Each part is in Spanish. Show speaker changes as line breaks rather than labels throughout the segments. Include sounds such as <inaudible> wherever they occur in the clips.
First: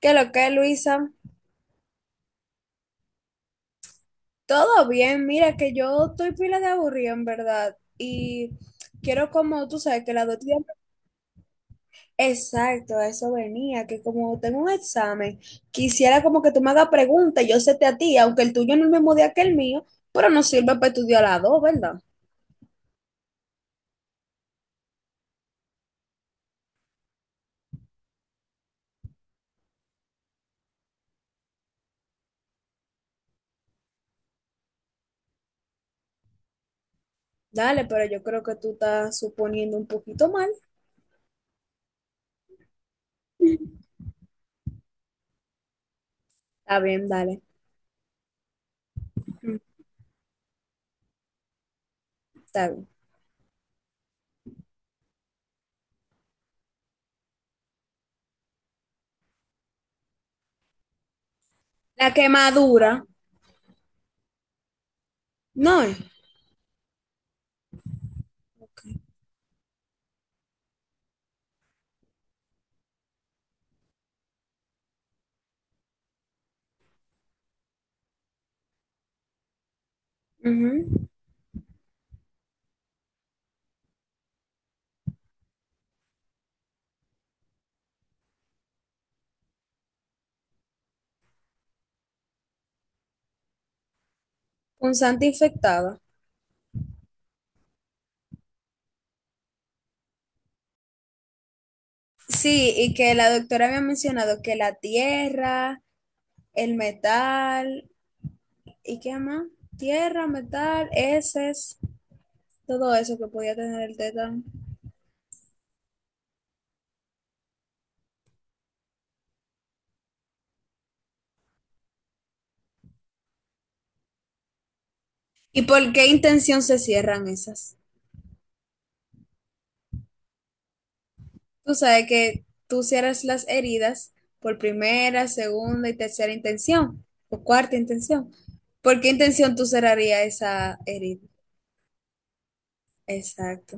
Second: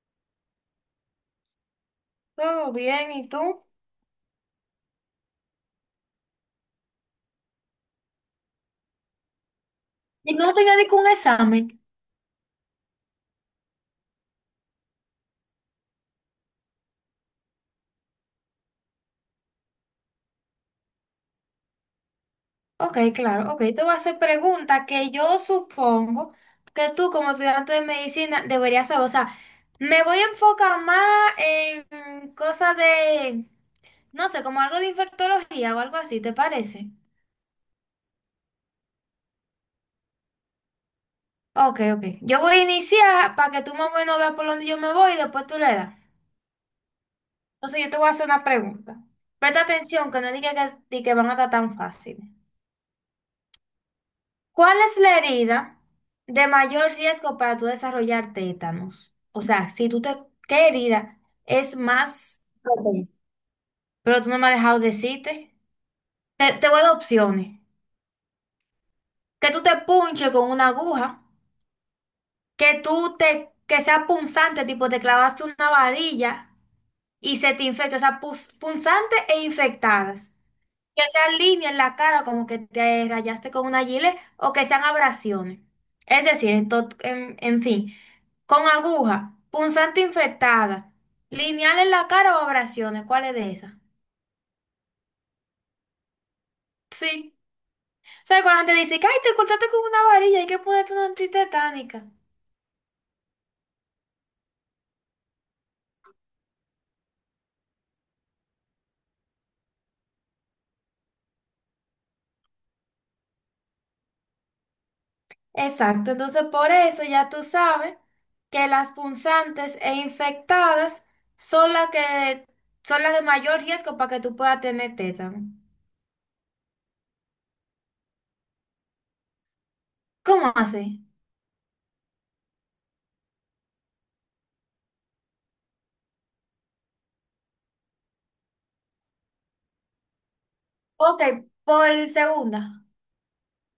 ¿Qué lo que, Luisa?
Todo bien, ¿y tú?
Todo bien, mira que yo estoy pila de aburrido en verdad y quiero como tú sabes que la
Y
dos
no
días...
tenía ningún examen.
Exacto, a eso venía, que como tengo un examen, quisiera como que tú me hagas preguntas, y yo sé te a ti, aunque el tuyo no es el mismo día que el mío, pero nos sirve para estudiar las dos, ¿verdad?
Ok, claro, ok. Te voy a hacer preguntas que yo supongo que tú como estudiante de medicina deberías saber. O sea, me voy a enfocar más en cosas de, no sé, como algo de infectología o algo así, ¿te parece?
Dale, pero yo creo que tú estás suponiendo un poquito mal.
Ok, ok. Yo voy a iniciar para que tú más o menos veas por dónde yo me voy y después tú le das.
Está bien, dale,
Entonces yo te voy a hacer una pregunta. Presta atención, que no diga que, di que van a estar tan fácil.
está bien.
¿Cuál es la herida de mayor riesgo para tú desarrollar tétanos? O sea, si tú te, ¿qué herida es
La
más?
quemadura,
Ok. Pero tú no me has dejado decirte.
no es.
Te voy a dar opciones. Que tú te punches con una aguja, que tú te, que sea punzante, tipo te clavaste una varilla y se te infecta, o sea, punzante e infectadas. Que
Ujú,
sean líneas en la cara, como que te rayaste con una gilet, o que sean abrasiones. Es decir, en fin, con aguja, punzante infectada, lineal en la cara o abrasiones, ¿cuál es de esas?
punzante infectada.
Sí. ¿Sabes cuando te dice que ay, te cortaste con una varilla, hay que ponerte una antitetánica?
Sí, y que la doctora había mencionado que la tierra, el metal, ¿y qué más? Tierra, metal, heces, todo eso que podía tener el tétano.
Exacto, entonces por eso ya tú sabes que las punzantes e infectadas son las que son las de mayor riesgo para que tú puedas tener tétano.
¿Y por qué intención se cierran esas?
¿Cómo así?
Tú sabes que tú cierras las heridas por primera, segunda y tercera intención, o cuarta intención. ¿Por qué intención tú cerrarías esa herida?
Ok, por segunda.
Exacto.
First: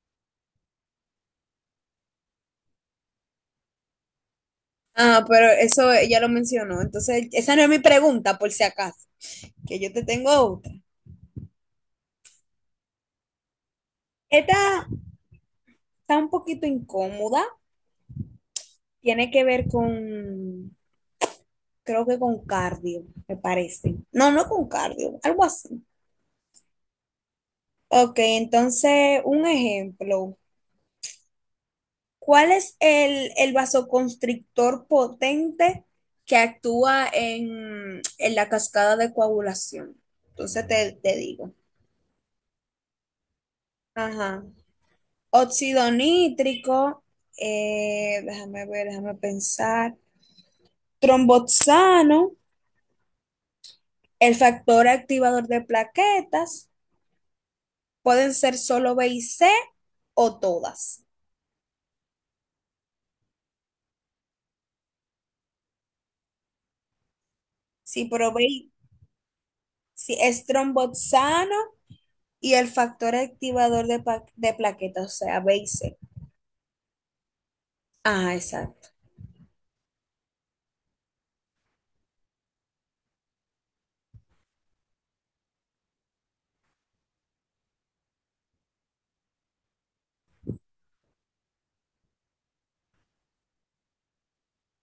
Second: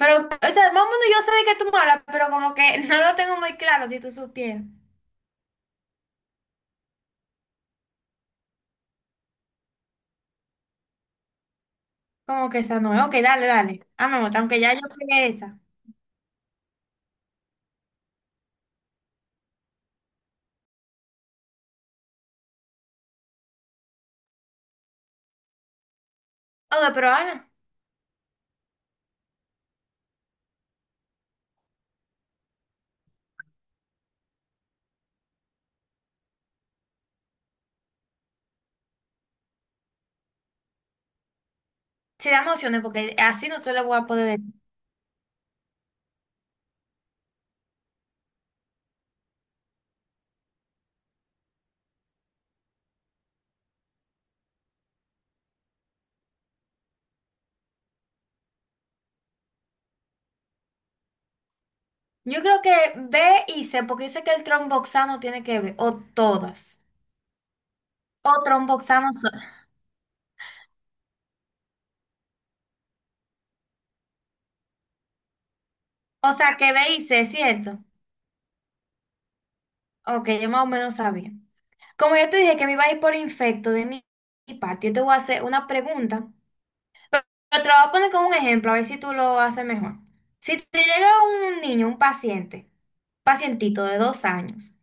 Pero, o sea, más o menos yo sé de qué tú me hablas, pero como que <laughs> no lo tengo muy claro si tú supieras.
Ah, pero eso ya lo mencionó. Entonces, esa no es mi pregunta, por si acaso, que yo te tengo otra.
Como que esa no es. Ok, dale, dale. Ah, me gusta, aunque ya yo
Esta
pegué esa.
está un poquito incómoda, tiene que ver con, creo que con cardio, me parece. No, no con cardio, algo así.
Ok, pero Ana,
Ok, entonces un ejemplo. ¿Cuál es el vasoconstrictor potente que actúa en la cascada de coagulación? Entonces te digo.
si da emociones, porque así no te lo voy a poder
Ajá.
decir.
Óxido nítrico, déjame ver, déjame pensar. Tromboxano. El factor activador de plaquetas pueden ser solo B y C o todas.
Yo creo que B y C, porque yo sé que el tromboxano tiene que ver, o todas.
Si
O
probé,
tromboxano solo.
si es tromboxano y el factor activador de plaquetas, o sea, B y C.
O sea, que B y C, ¿cierto?
Ah, exacto.
Ok, yo más o menos sabía. Como yo te dije que me iba a ir por infecto de mi parte, yo te voy a hacer una pregunta. Pero te lo voy a poner como un ejemplo, a ver si tú lo haces mejor. Si te llega un niño, un paciente, pacientito de 2 años,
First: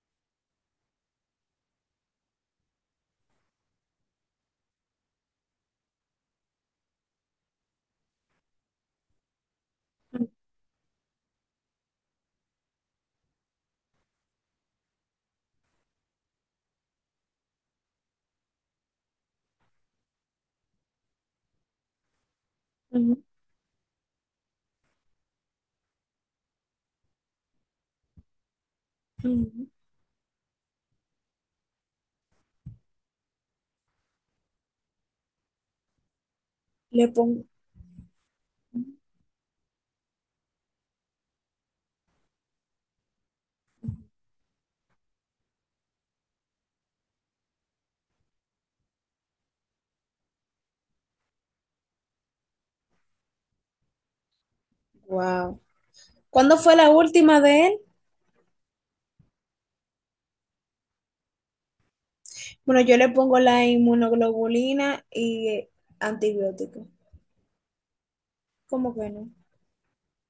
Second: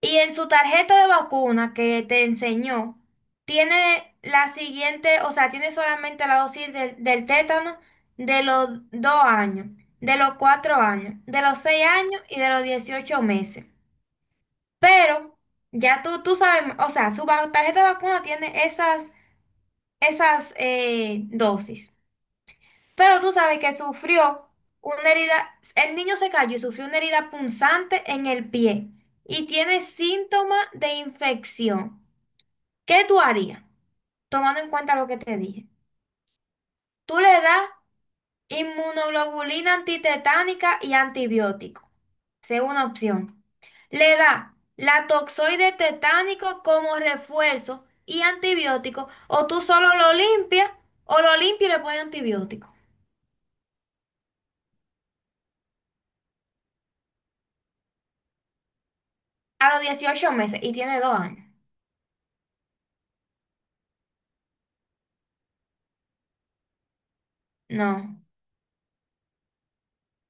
y en su tarjeta de vacuna que te enseñó, tiene la siguiente, o sea, tiene solamente la dosis del tétano de los 2 años, de los 4 años, de los 6 años y de los 18 meses. Pero ya tú sabes, o sea, su tarjeta de vacuna tiene esas dosis. Pero
Ujú,
tú sabes que sufrió una herida, el niño se cayó y sufrió una herida punzante en el pie y
ujú.
tiene síntomas de infección. ¿Qué tú harías? Tomando en cuenta lo que te dije.
Le
Tú le
pongo,
das inmunoglobulina antitetánica y antibiótico. Segunda opción. Le da la toxoide tetánico como refuerzo y antibiótico, o tú solo lo limpias, o lo limpias y le pones antibiótico.
wow. ¿Cuándo fue la última de él?
A los 18 meses y tiene 2 años.
Bueno, yo le pongo la inmunoglobulina y antibiótico.
No,
¿Cómo que no?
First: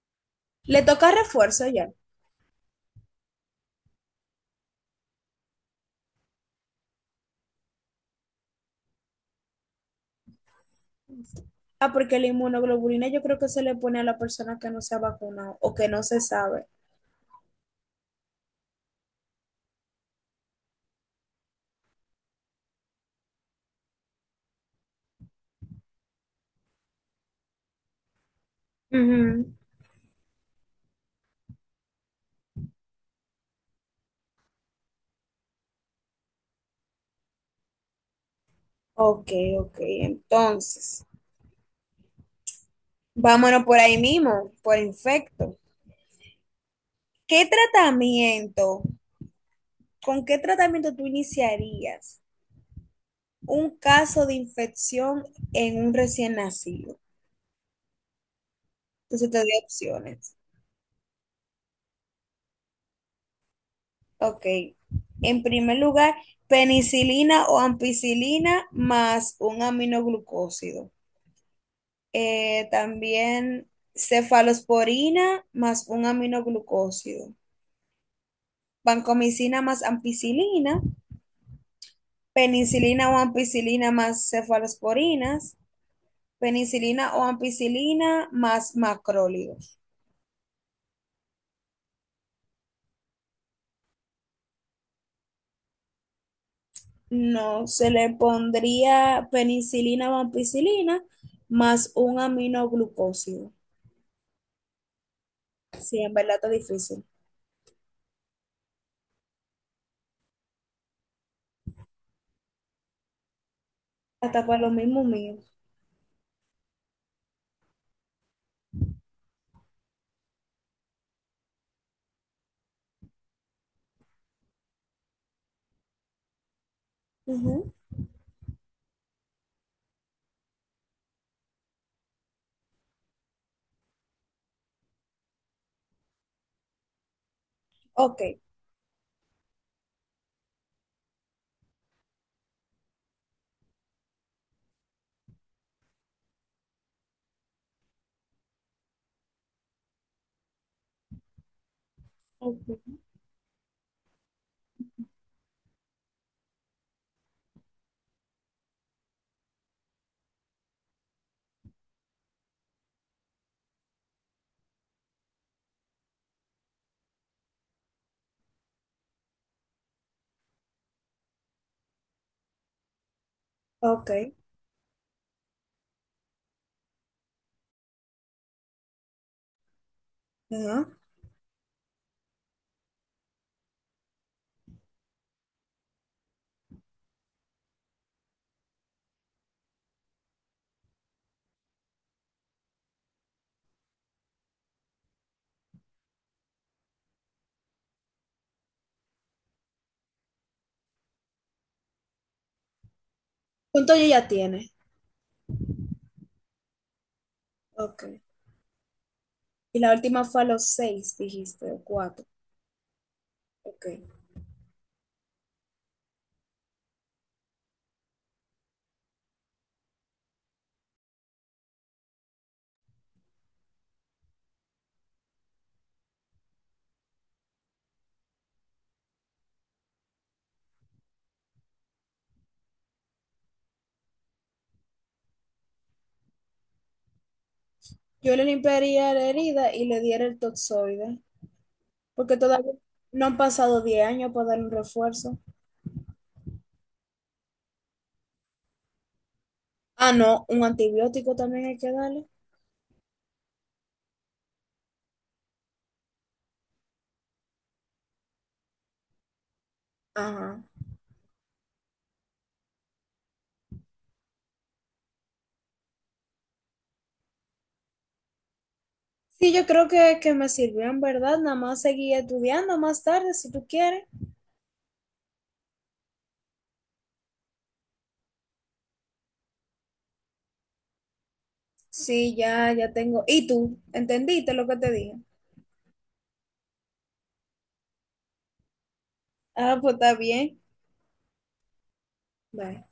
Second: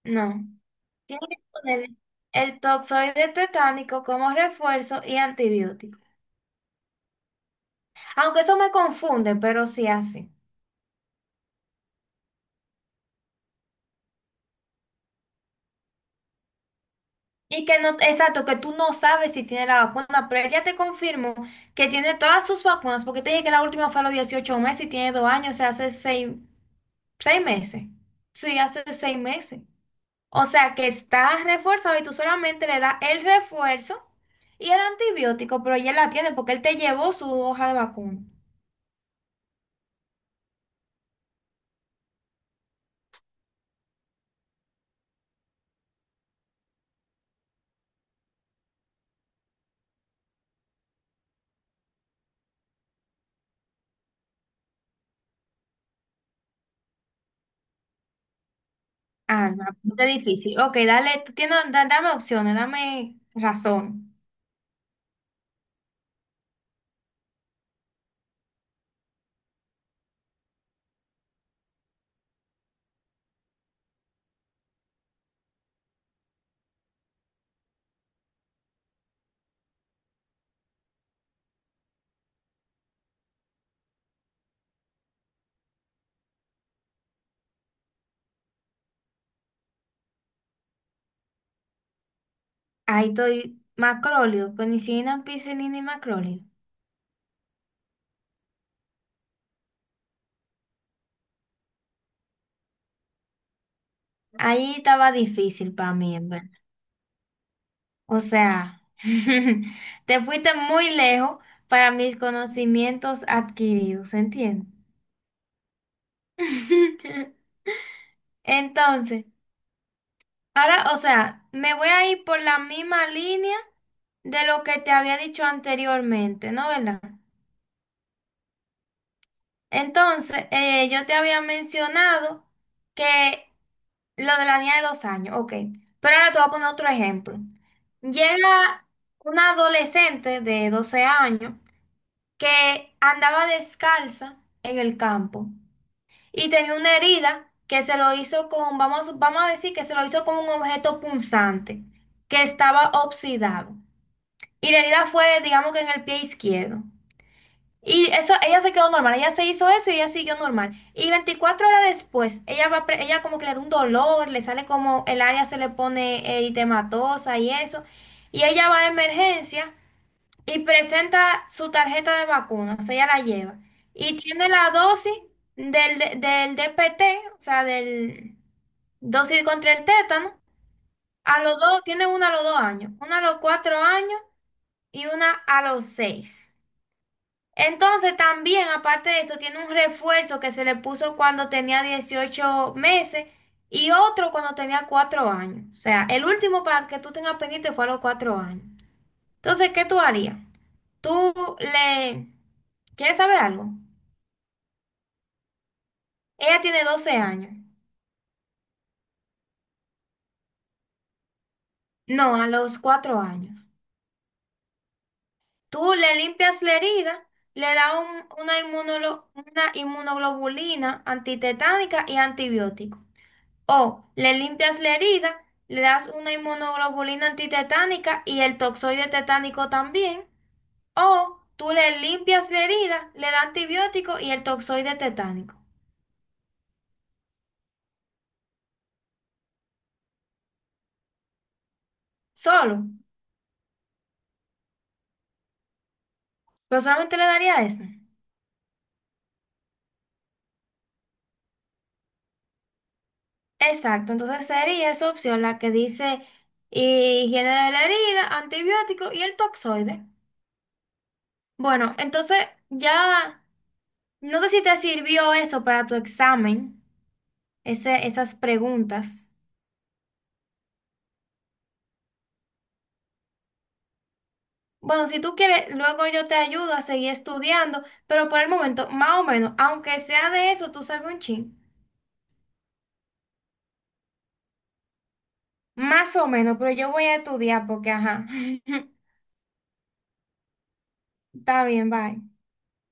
no.
Le toca
Tiene que
refuerzo ya.
poner el toxoide tetánico como refuerzo y antibiótico. Aunque eso me confunde, pero sí así.
Ah, porque la inmunoglobulina yo creo que se le pone a la persona que no se ha vacunado o que no se sabe.
Y que no, exacto, que tú no sabes si tiene la vacuna, pero ella te confirmó que tiene todas sus vacunas, porque te dije que la última fue a los 18 meses y tiene dos años, o sea, hace seis meses. Sí, hace seis
Ujú.
meses. O sea, que está reforzado y tú solamente le das el refuerzo y el antibiótico, pero ella la tiene porque él te llevó su hoja de vacuna.
Ok, ok. Entonces, vámonos por ahí mismo, por infecto. ¿Qué tratamiento, con qué tratamiento tú iniciarías un caso de infección en un recién nacido? Entonces te doy
Ah, no, está
opciones.
difícil. Ok, dale, tú tienes, dame opciones, dame razón.
Ok. En primer lugar, penicilina o ampicilina más un aminoglucósido. También cefalosporina más un aminoglucósido, vancomicina más ampicilina, penicilina o ampicilina más cefalosporinas, penicilina o ampicilina más macrólidos.
Ahí estoy, macróleo, penicilina, ampicilina y macróleo.
No, se le pondría penicilina o ampicilina más un aminoglucósido.
Ahí estaba difícil para
Sí, en
mí, en
verdad está
verdad.
difícil.
O sea, <laughs> te fuiste muy lejos para mis conocimientos adquiridos,
Hasta para
¿entiendes?
lo mismo mío.
<laughs> Entonces. Ahora, o sea, me voy a ir por la misma línea de lo que te había dicho anteriormente, ¿no? ¿Verdad?
Ujú.
Entonces, yo te había mencionado que lo de la niña de 2 años, ok. Pero ahora te voy a poner otro ejemplo.
Ok,
Llega una adolescente de 12 años que andaba descalza en el campo. Y tenía una herida que se lo hizo con, vamos a decir que se lo hizo con un objeto punzante que estaba
Ok.
oxidado. Y la herida fue, digamos que en el pie izquierdo. Y eso, ella se quedó normal, ella se hizo eso y ella siguió normal. Y 24 horas después, ella va, ella como que le da un dolor, le sale como el área se le pone eritematosa y eso. Y ella va a emergencia y presenta su tarjeta de vacuna o sea, ella la lleva,
Ok.
y tiene la dosis del DPT, o sea, del dosis contra el tétano,
Ajá.
a los dos, tiene una a los 2 años, una a los 4 años y una a los seis. Entonces, también, aparte de eso, tiene un refuerzo que se le puso cuando tenía 18 meses y otro cuando tenía 4 años. O sea, el último para que tú tengas pendiente fue a los 4 años. Entonces, ¿qué tú harías? Tú le... ¿Quieres saber algo?
¿Cuánto ella ya tiene?
Ella tiene 12 años.
Ok. Y la última fue a los seis, dijiste, o cuatro.
No, a los 4 años.
Ok.
Tú le limpias la herida, le das una inmunoglobulina antitetánica y antibiótico. O le limpias la herida, le das una inmunoglobulina antitetánica y el toxoide tetánico también. O tú le limpias la herida, le das antibiótico y el toxoide tetánico.
Yo le limpiaría la herida y le diera el toxoide, porque todavía
Solo.
no han pasado 10 años para dar un refuerzo.
Pero solamente le daría eso.
Ah, no, un antibiótico también hay que darle.
Exacto, entonces sería esa opción la que dice higiene de la herida, antibiótico y el toxoide.
Ajá.
Bueno, entonces ya no sé si te sirvió eso para tu examen, esas preguntas.
Sí, yo creo que me sirvió en verdad. Nada más seguí estudiando más tarde si tú quieres.
Bueno, si tú quieres, luego yo te ayudo a seguir estudiando, pero por el momento, más o menos, aunque sea de eso, tú sabes un chin.
Sí, ya, ya tengo. ¿Y tú? ¿Entendiste lo que te dije?
Más o menos, pero yo voy a estudiar porque, ajá. <laughs>
Ah, pues está bien.
Está bien, bye.
Bye.